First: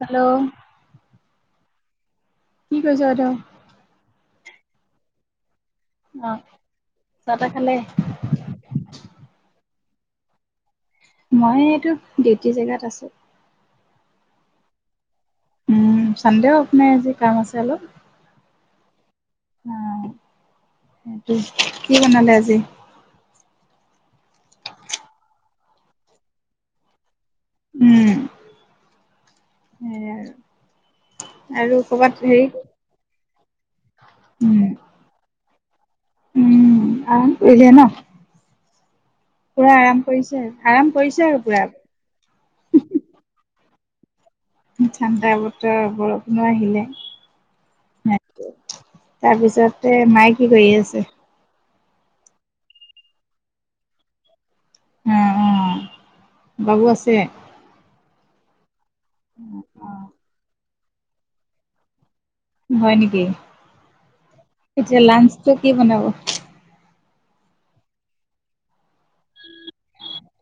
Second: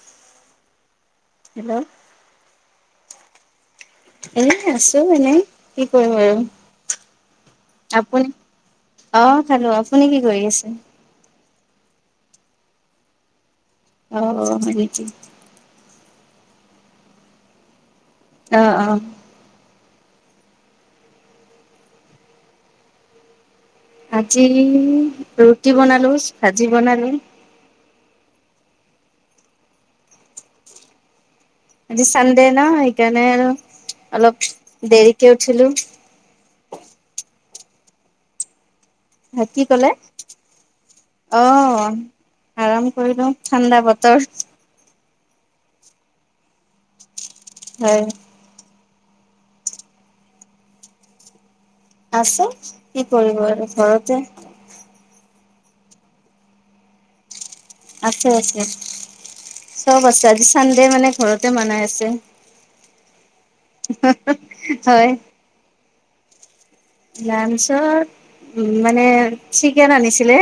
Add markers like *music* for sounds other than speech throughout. Hello. Hello. কি কৈছ এতি এ আছো এনেই। কি কৰিম অ আৰু চাহ তাহ খালে? আপুনি অ', খালোঁ অ'। আপুনি কি কৰি আছে মই এইটো দেউটি জেগাত আছো *unintelligible* অ অ মান *unintelligible* উম চানডেও আপোনাৰ আজি কাম আছে অলপ অ অ অ সেইটো কি বনালে আজি আজি ৰুটি বনালো ভাজি বনালো উম স আৰু আৰু আজি কৰ'বাত হেৰি চানডে ন সেইকাৰণে আৰু অলপ উম দেৰিকে উঠিলো এে ন *unintelligible* ভ কি পুৰা কলে আৰাম কৰিছে আৰাম কৰিছে আৰু পুৰা। আহ আৰাম কৰি লো ঠাণ্ডা বতৰ চঠাণ্দা বতৰ বৰষণো আহিলে *unintelligible* হয় তাৰপিছতে মায়ে কি কৰি আছে আছে কি কৰিব আৰু ঘৰতে অ অঁ বাবু আছে *unintelligible* আছে আছে অ চব আছ আজি চানডে মানে ঘৰতে বনাই আছে হয় নেকি এতিয়া লাঞ্চটো কি বনাব লাানঞ্চত উ মানে চিকেন আনিছিলে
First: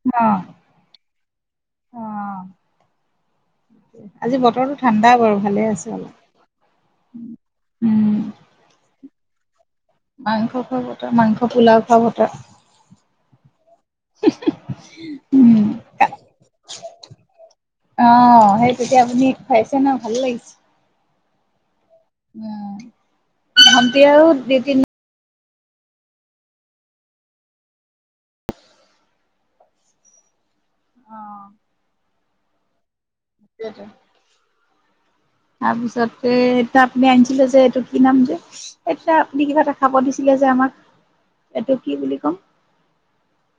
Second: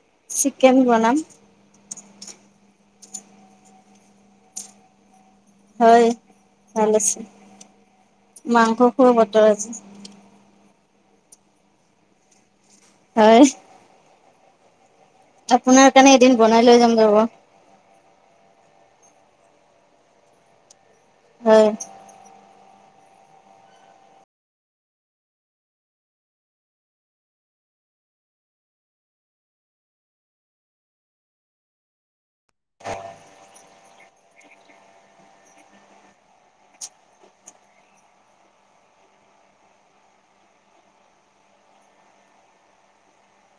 অ চিকেন বনাম *unintelligible* অ আজি বতৰটো ঠাণ্ডা বাৰু ভালে আছে হয় অলপ ভাল আছে উম মাংস খোৱা ব ত মাংস খোৱা বতা মাংস পোলাও খোৱা বতা হয় উ আপোনাৰ কাৰণে এদিন বনাই লৈ যাম যাব তেতিয়াআপুনি ফাইচ ন ভাল লাগিছে *unintelligible* হয় উ ধতি আৰু দুতিনি *unintelligible* অ উম তাৰপিছতে এতিয়া আপুনি আনিছিলে যে এইটো কি নাম যে এতিয়া আপুনি কিবা এটা খাব দিছিলে যে আমাক এইটো কি বুলি কম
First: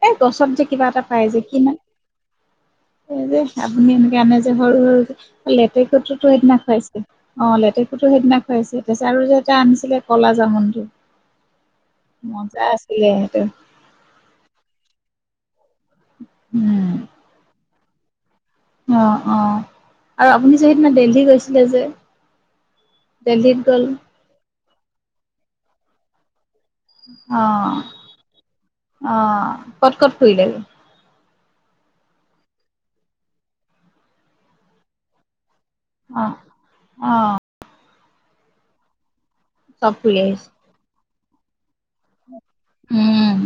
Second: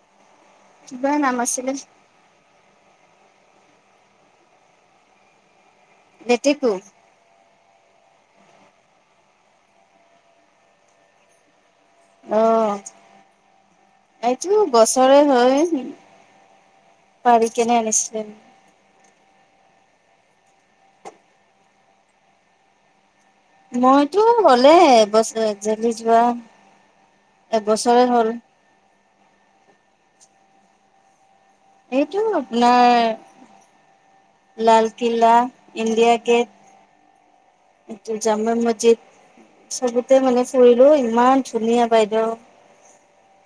*unintelligible* গছত যে কিবা এটা পাই নাম যে কি আছিলে ন যে আপুনি এনেকে আনে যে সৰু সৰুক লে ত কো তো ন লেটেকু *unintelligible* াইছে অ লেতে *unintelligible* টো সেইদিনা খুৱাইছে তাৰপিছত আৰু যে এটা আনিছিলে কলা জামনটো অ এইটো বছৰে হয় উম পাৰি কেনে আনিছিলে উম অ অ আৰু আপুনি যে সেইদিনা দেলহি গৈছিলে যে দেলহীত গ'লো কলে ব জদি যোৱা অ এবছৰে হ'ল অ ক'ত ক'ত ফুৰিলে এইটো আপোনাৰ লালকিল্লা ইণ্ডিয়া অ কে অ এয়া জামা মছজিদ চব ফুৰি চবতে মানে আহিছে ফুৰিলোঁ ইমান ধুনীয়া বাইদেউ উম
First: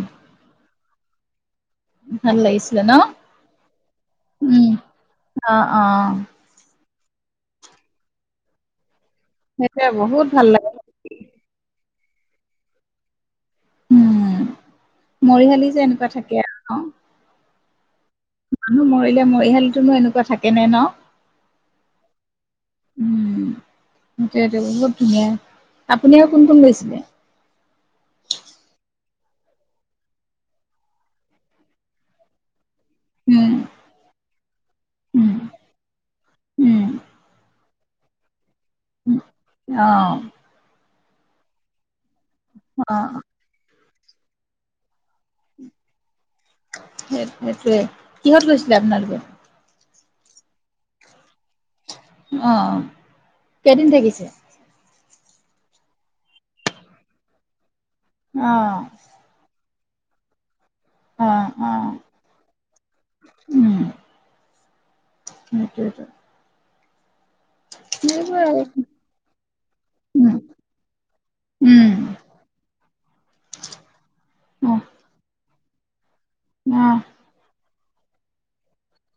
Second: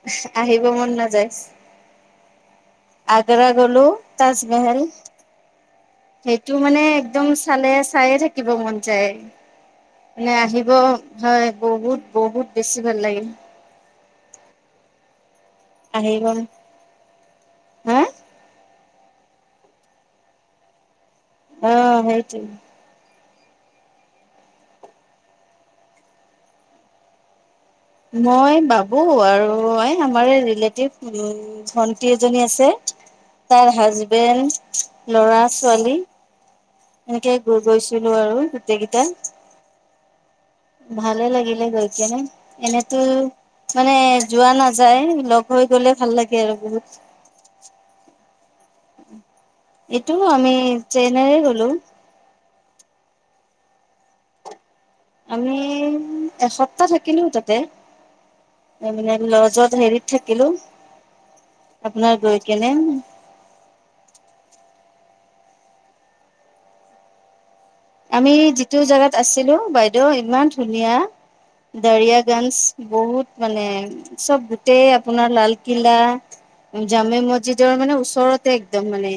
আহিব মন নাযায় ভাল লাগিছিলে ন আগ্ৰা গলো উম তাজমহেল অ অ সেইটো মানে একদম চালে চায়ে থাকিব মন যাই সেইটোৱে বহুত মানে ভাল আহিব লাগে হয় বহুত বহুত বেছি ভাল লাগিল মৰিহালি যে এনেকুৱা আহিব থাকে অ হা মানুহ মৰিলে মৰিহাল তনো এনেকুৱা থাকে নে ন অ সেইটো উম, সেইটোৱেটো বহুত ধুনীয়া আপুনি আৰু কোন কোন গৈছিলে মই বাবু আৰু আমাৰ ৰিলেটিভ ভন্টি এজনী আছে উম, তাৰ হাজবেণ্ড উম, লৰা ছোৱালী উম। এনেকে গৈ গৈছিলো আৰু গোটেই কেইটা অ', ভালে লাগিলে গৈ কিনে এনেতো অ', মানে যোৱা নাযায় লগ হৈ গ'লে ভাল লাগে আৰু বহুত সেই সেইটোৱ কিহত গৈছিলে আপোনালোকে এইটো আমি চ্ৰেইনাই গ'লো অ অ কেইদিন থাকিছে আমি এসপ্তাহ থাকিলো তাতে অ', এই মি লজত হেৰিত থাকিলো অ', অ', আপোনাৰ গৈ কেনে সেইটয়টোয় আমি আৰু যিটো জোগাত আছিলো বাইদেউ উম, ইমান ধুনীয়া উম, দাৰিয় গঞ্জ বহুত মানে চব অ', গোটেই আপোনাৰ লাল কিলা অ', জামে মছজিদ নিজৰ মানে ওচৰতে একদম মানে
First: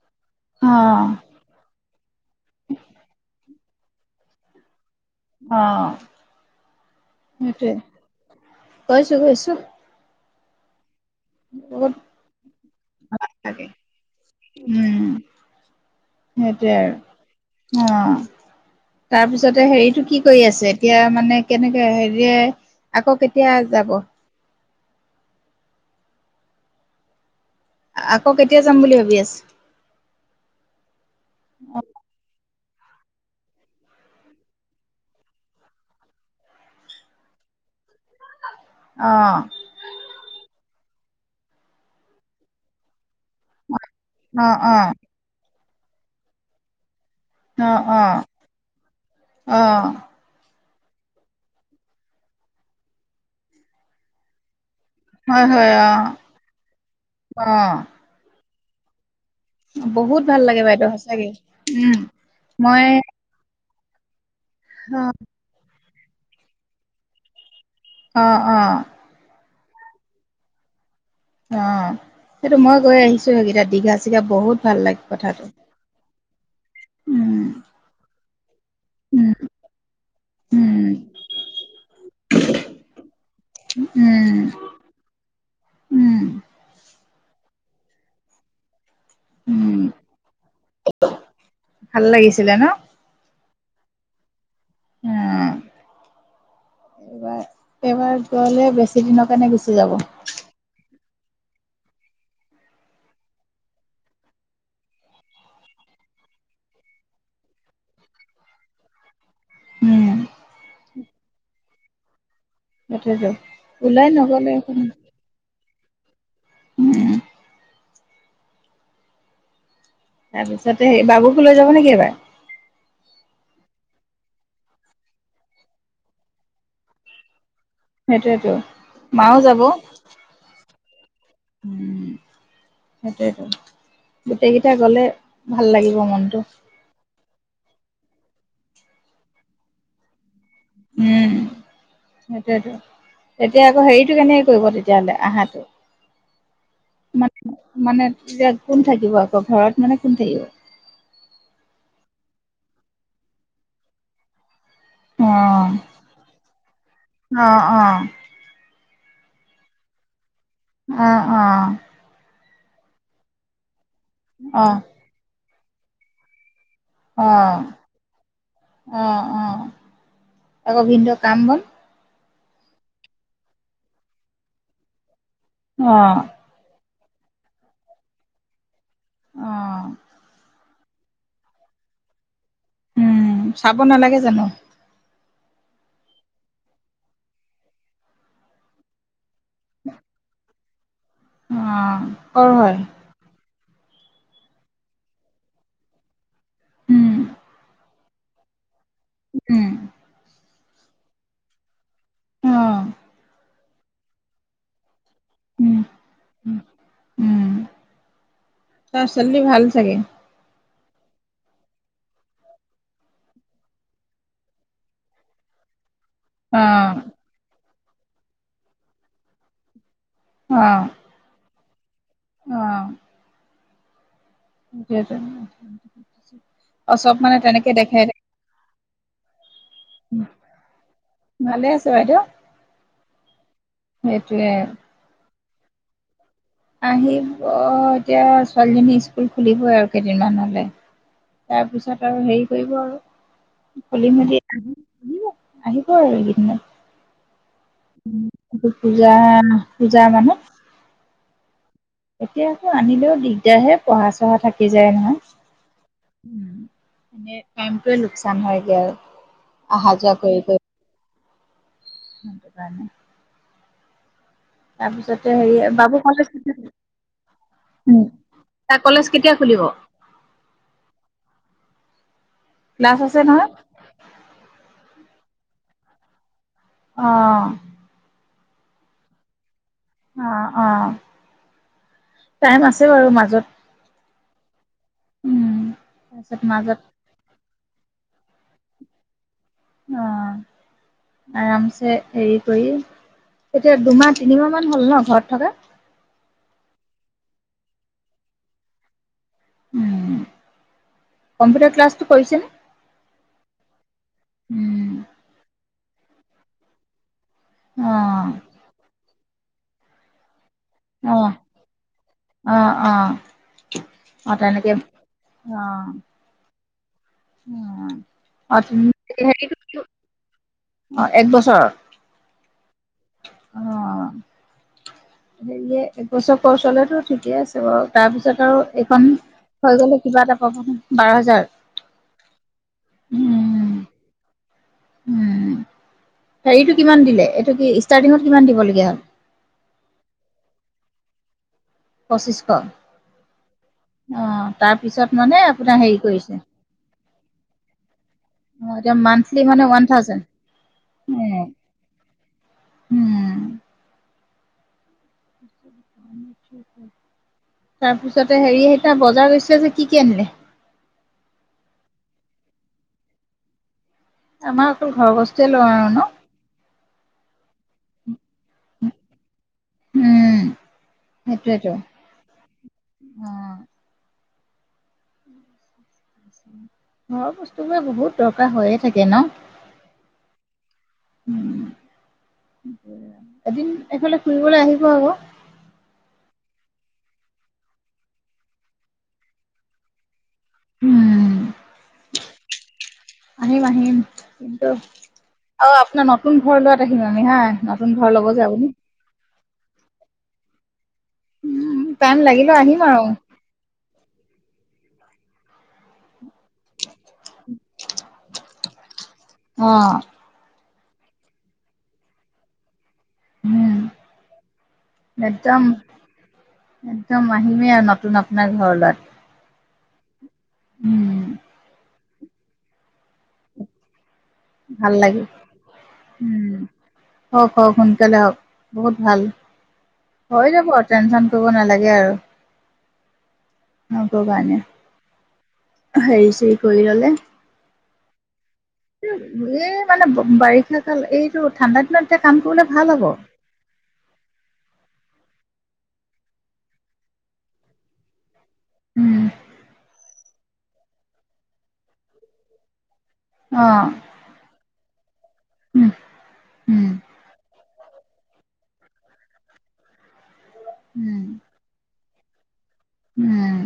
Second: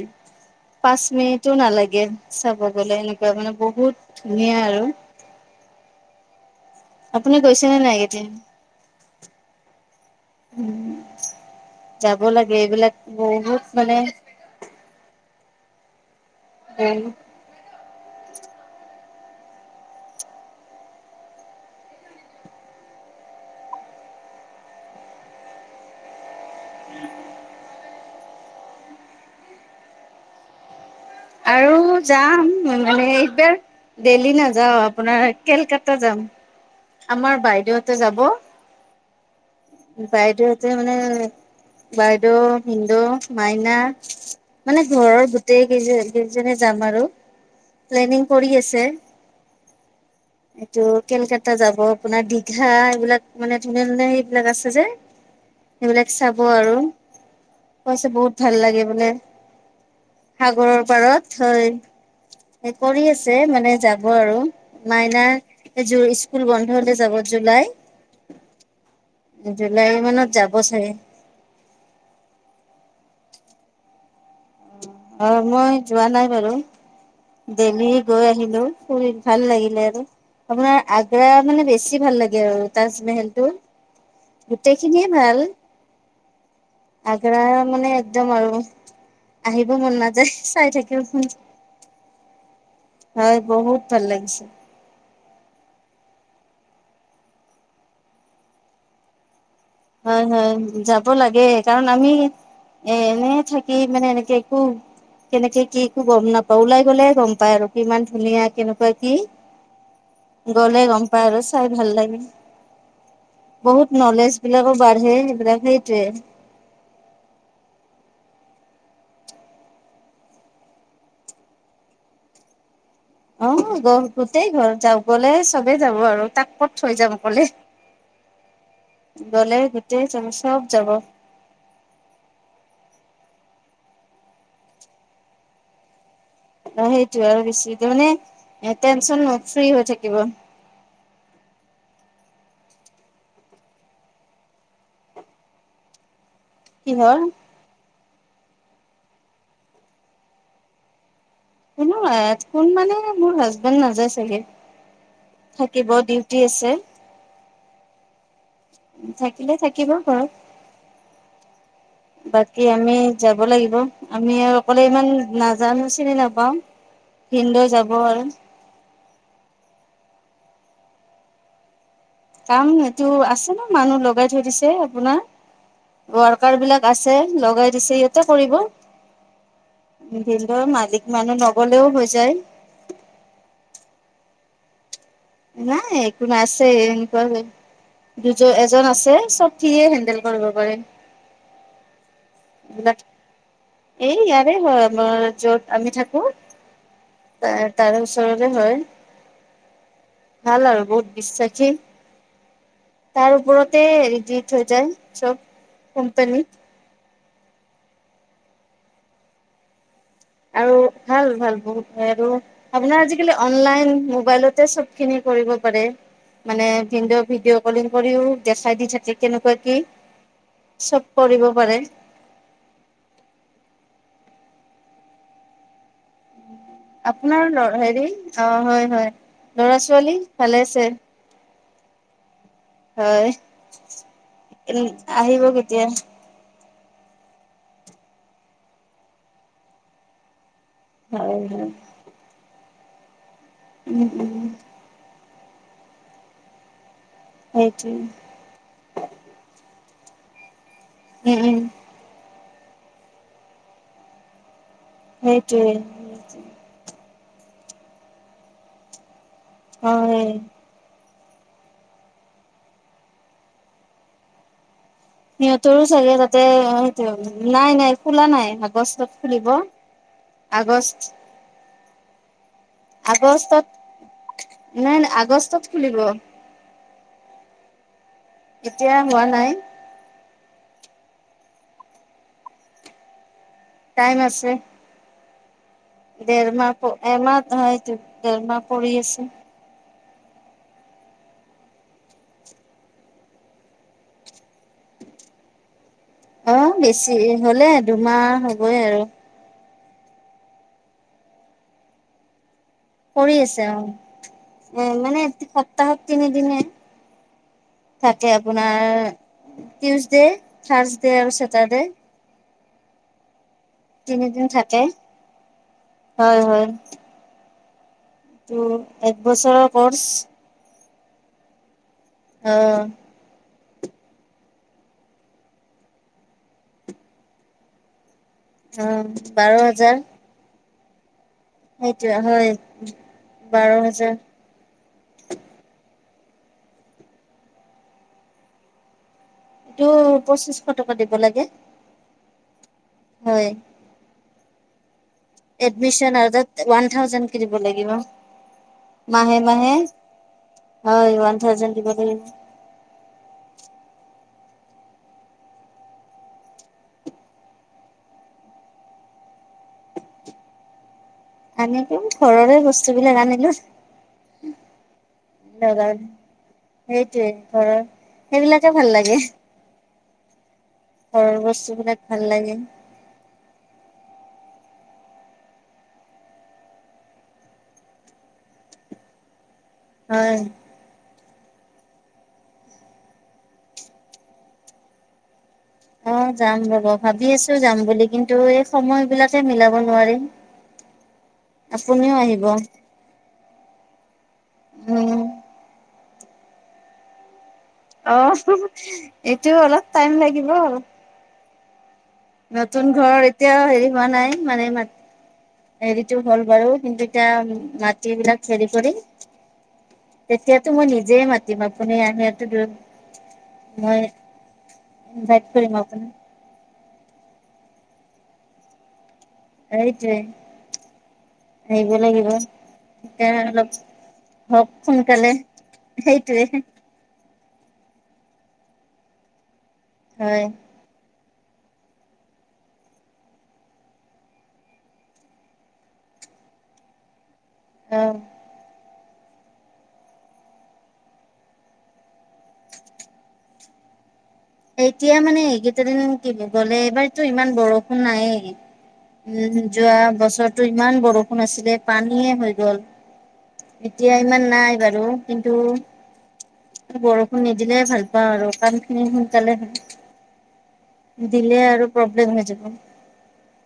পাঁচ অ', মিনিটো নালাগে চাব গলে এনেকুৱা মানে বহুত ধুনীয়া আৰু আহ আপুনি কৈছেনে নাই কেতিয়া কৈছো কৈছো উম যাব লাগে এইবিলাক ভাল বহুত লাগে। মানে সেইটয়ে আৰু অ তাৰপিছতে হেৰিতটো কি কৰি আছে এতিয়া মানে কেনেকে হেৰিয়ৰে আকৌ কেতিয়া যাব আকৌ কেতিয়া যাম বুলি ভাবি আছো আৰু যাম মানে এইবাৰ দেল্হি নাযাও আপোনাৰ কেলকাতা যাম আমাৰ বাইদেউতে যাব অ বাইদেউহতে মানে বাইদেউ হিন্দু মাইনা অ', মানে অ', ঘৰৰ গ গোটেই কেইজ কেইজনে যাম আৰু আহ আহ প্লেনিং কৰি আছে আহ এইটো কেলকাতা যাব আপোনাৰ দীঘা এইবিলাক মানে ধুনীয়া ধুনীয়া সেই বলেগ আছে যে হয় হয় আহ সেইবিলাক চাব আৰু অ কৈছে বহুত ভাল লাগে মানে বহুত ভাল লাগে বাইদেউ সচাকে হয় উম মই কৰি আছে মানে যাব আৰু অ', মাইনা যোৰ স্কুল বন্ধ হলে যাব জুলাই অ অ। জুলাই মানত যাব চাগে। অ সেইটো মই গৈ আহিছো সেইকেইটা দীঘা চিঘা বহুত। ভাল লাগে অ কথাটো মই যোৱা নাই বাৰু উম, দেল্লহী গৈ আহিলো। হেল্ল' *unintelligible* উম, ভাল লাগিলে আৰু আপোনাৰ উম, আগ্ৰা মানে বেছি ভাল লাগে আৰু তাজমহেলটো উম, গোটেই খিনিয়ে ভাল উম, আগ্ৰা। মান একদম আৰু। আহিব উম, মন নাযায় চাই থাকিবম। ভাল লাগিছিলে ন? বহুত ভাল লাগিছে। উ এইবাৰ এইবাৰ গলে বেছি দিনৰ কাৰণে গুছি। হয় হয় ৰাম। লাগে কাৰণ আমি এ এনে থাকি মানে এনেকে একো কেনেকে কি একো গম নাপাওঁ ওলাই গলে গম পায় আৰু কিমান ধুনীয়া কেনেকুৱা কি। উম গ'লে গম। পাৰ চাই ভাল লাগে। সেইটো ওলাই নগল। এই বিলাকো বাঢ়ে সেইবিলাক সে। তে। উম। তাৰপিছতে স বাবুকো লৈ যাব নেকি এইবাৰ। অ গ গোটেই ঘৰ যা গলে চবে যাব আৰু তাক ক'ত থৈ যাম কলে। সেইটয়েতো মাও যাব। গোটেই যাব চব যাব। উ সেইটোয়েইো গোটেই কেইটা গলে ভাল লাগিব মনটো। অ সেইটোয় আৰু বেছি মানে টেনচন ফ্ৰী হৈ থাকিব। উম সেইটোয়েতো তেতিয়া আকৌ হেৰিটো কেনেকে কৰিব তেতিয়াহলে আহাটো। কিহল। এতিয়া কোন থাকিব আকৌ ঘৰত মানে কোন থাকিব। কোনো কোন মানে মোৰ হাজবেণ্ড নাযায় চাগে। অ থাকিব ডিউটি আছে। অ অ থাকিলে থাকিবা ঘৰত। অহ অ। বাকী আমি যাব লাগিব। আমি আৰু অ অকলে ইমান নাজ। জান হৈছিলে নাপাওঁ। ভিনিদেউ যাব আৰু। অঁ অঁ আকৌ ভিনটো কাম গ'ল। কাম এইটো আছে ন মানুহ লগাই থৈ দিছে আপোনাৰ। অ ৱাৰকাৰ বিলাক। আছে লগাই দিছে ইহঁতে কৰিব অ', দ ম *unintelligible* মানুহ নগলেও হৈ যায়। উম, চাব নালাগে জানো। নাই একো নাই আছে এনেকুৱা এজন আছে চব *unintelligible* সিয়ে হেণ্ডেল কৰিব পাৰে। অহ কম হয়। এইবিলাক এই ইয়াৰে হয়, আমাৰ- য'ত আমি থাকো উম তাৰ ওচৰৰে হয়। *unintelligible* উম ভাল আৰু বহুত বিশ্বাসী। অ *unintelligible* তাৰ ওপৰত তেই আৰথিছ হৈ যায়। *unintelligible* চব উম কোম্পানী--। উম অহ ছোৱালী জনি ভাল চাগে। আৰু ভাল ভাল বহুত আৰু আপোনাৰ আজিকালি অনলাইন মোবাইলতে চব খিনি কৰিব পাৰে। *unintelligible* অ মানে ভিনদেউ ভিনডেঅ কলিং কৰিও দেখাই দি থাকে কেনেকুৱা কি অ চব কৰিব পৰে। *unintelligible* অ খেইজন। *unintelligible* আপোনাৰ লৰা হেৰি অ হয়। হয়। ল'ৰা ছোৱালী ভালে আছে। ভালে আছে বাইদেউ। হয়। সেইটোৱে এদিন আহিব কিন্তু। তেতিয়ান। আহিব এতিয়া, ছোৱালীজনীৰ স্কুল খুলিবই আৰু কেইদিনমান হলে। হয় *unintelligible* তাৰ হয় পিছত আৰু হেৰি কৰিব আৰু *inaudible* উম খুলি মেলি উম থম। আহিব আৰু সেইটোৱে এইকেইদিনত। পূজা ন। পূজাৰ মানুহ নেৰিম। এতিয়া আকৌ আনিলেও দিগদাৰ হে পঢ়া চঢ়া থাকে। হৈ যায় নহয়। সেইটোৱে। মানে কাইমটোৱে লোকচান হয়গে আৰু আহ হ যা হয় কৰি ক নটো তানে? হেৰি সিহঁতৰো বাবু চাগে কলেজ তাতে সটো নাই নাই খোলা নাই তাৰ কলেজ আগষ্টত কেতিয়া খুলিব আগষ্ট ক্লাছ আছে নহয়? আগাত নাই ন? আগষ্টত খুলিব আহ। এতিয়া হোৱা নাই। অ অ টাইম আছে বাৰু মাজত। টাইম আছে উম তাৰপিছত দেৰা মাজত এম হয় ৰমাহ কৰি আছে। অ আৰামছে হেৰি কৰি এতিয়া দুমাহ তিনিমাহ মান হ'ল ন ঘৰত থকা অ বেছি হলে দুমাহ হ'বই আৰু উ কম্পিউটাৰ ক্লাছটো কৰিছেনে? কৰি আছে অ এ উম, মানে স্তাহত তিনি দিনে? অ'। থাকে আপোনাৰ টউজডে খাৰছ দেয় আৰু অ', চততে অ অ অ', তিনিদিন তেনেকে থাকে হয় হয় । উ ত এক বছৰৰ কৰ্চ অ এক বছৰ আহ। অ। হেৰিয়ে একবছৰ পচলেতো ঠিকে আছে বাৰু তাৰ পিছত আৰু এইখন অ', বাৰ হৈ গ'লে কিবা এটা প্ৰবলেম বাৰ হাজাৰ সেইটোহয় বাৰ হাজাৰ উ হৰিটো কিমান দিলে এইটো কি ষ্টাৰ্টিঙত কিমান দিবলগীয়া হ'ল। টো পঁচিশশ টকা দিব লাগে প্ৰচিচ শ হয় অ' তাৰপিছত মানে আপোনাৰ হেৰি এডমিচন আৰু কৰিছে তাত ওৱান থাউজেণ্ডকে দিব লাগিব, অ', এতিয়া মান্থলি মানে মাহে-মাহে, ওৱান থাউজেণ্ড হয় ওৱান থাউজেণ্ড দিব লাগিব। উম, তাৰপিছতে হেৰি সেইদিনা বজাৰ গৈছিল যে কি কি আনিলে? আনিলো ঘৰৰে বস্তু বিলাক আনিলো। আমাৰ অকল ঘৰৰ বস্তুৱে লোৱা আৰু লগাৰ ন? সেইটোৱে ঘৰৰ সেইবিলাকে ভাল লাগে উম ঘৰৰ সেইটোয়েতো বস্তুবিলাক ভাল লাগে। অ। ঘৰৰ বস্তুবিলাক বহুত দৰকাৰ হৈয়ে থাকে ন? হয় এদিন এফালে ফুৰিবলৈ আহিব আকৌ অ যাম ৰব, ভাবি আছো যাম বুলি কিন্তু এই সময় বিলাকে মিলাব নোৱাৰিম। উম, আপুনিও আহিব আহিম-আহিম কিন্তু উম আপোনাৰ নতুন ঘৰ লোৱাত আহিম আমি হা নতুন ঘৰ অ ল'ব যে আপুনি। এইটো অলপ টাইম লাগিব উম টাইম লাগিলেও আহিম নতুন আৰু ঘৰৰ এতিয়াও হেৰি হোৱা নাই মানে মাত হেৰিটো হ'ল বাৰু, কিন্তু এতিয়া *unintelligible* বিলাক হেৰি কৰি অ তেতিয়া টো মই নিজে মাতিম আপুনি মই ইনভাইট উম একদম কৰিম আপোনাক একদম আহিমেই আৰু নতুন আপোনাৰ ঘৰ লোৱাত সেইটোয়ে উম আহিব লাগিব এতিয়া আৰু অলপ হক ভাল লাগে সোনকালে, উম। সেইটোৱে হওক, হওক, সোনকালে হওক, বহুত ভাল হয় হৈ যাব টেনচন কৰিব নালাগে আৰু *unintelligible* কাৰণে, হেৰি-চৰি কৰি ললে আহ এই মানে বাৰিষা কাল, এইটো ঠাণ্ডা দিনত এতিয়া কাম কৰিলে ভাল হ'ব এতিয়া মানে এইকেইটা দিন কি বুলি গ'লে এইবাৰতো ইমান বৰষুণ নাইয়ে উম যোৱা বছৰ বছৰটো ইমান বৰষুণ আছিলে পানীয়ে হৈ গল, অ এতিয়া ইমান নাই জানো। কিন্তু উম উম বৰষুণ নিদিলে ভাল পাওঁ আৰু কাম খিনি *unintelligible* দিলে আৰু প্ৰব্লেম হৈ যাব। উম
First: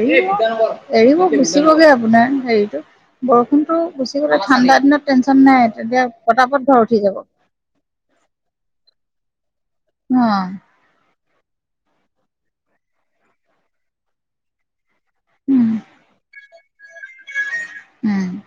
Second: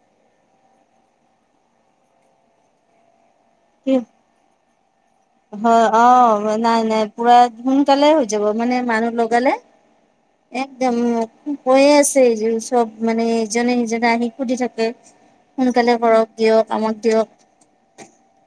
এৰি এৰিব গুচিবগে আপোনাৰ হেৰিটো। বৰষুণতো কি গুচি গ'লে ঠাণ্ডা দিনত। টেনচন নাই হয় তেতিয়া অ পতাপত ঘৰ নাই উঠি নাই যাব পুৰা সোনকালে হৈ যাব মানে মানুহ লগ। গলে। অ একদম কৈয়ে আছে এইয চব মানে ইজনে সিজনে আহি সুধি থাকে। উম সোনকালে কৰক দিয়ক। কামত দিয়ক। উম।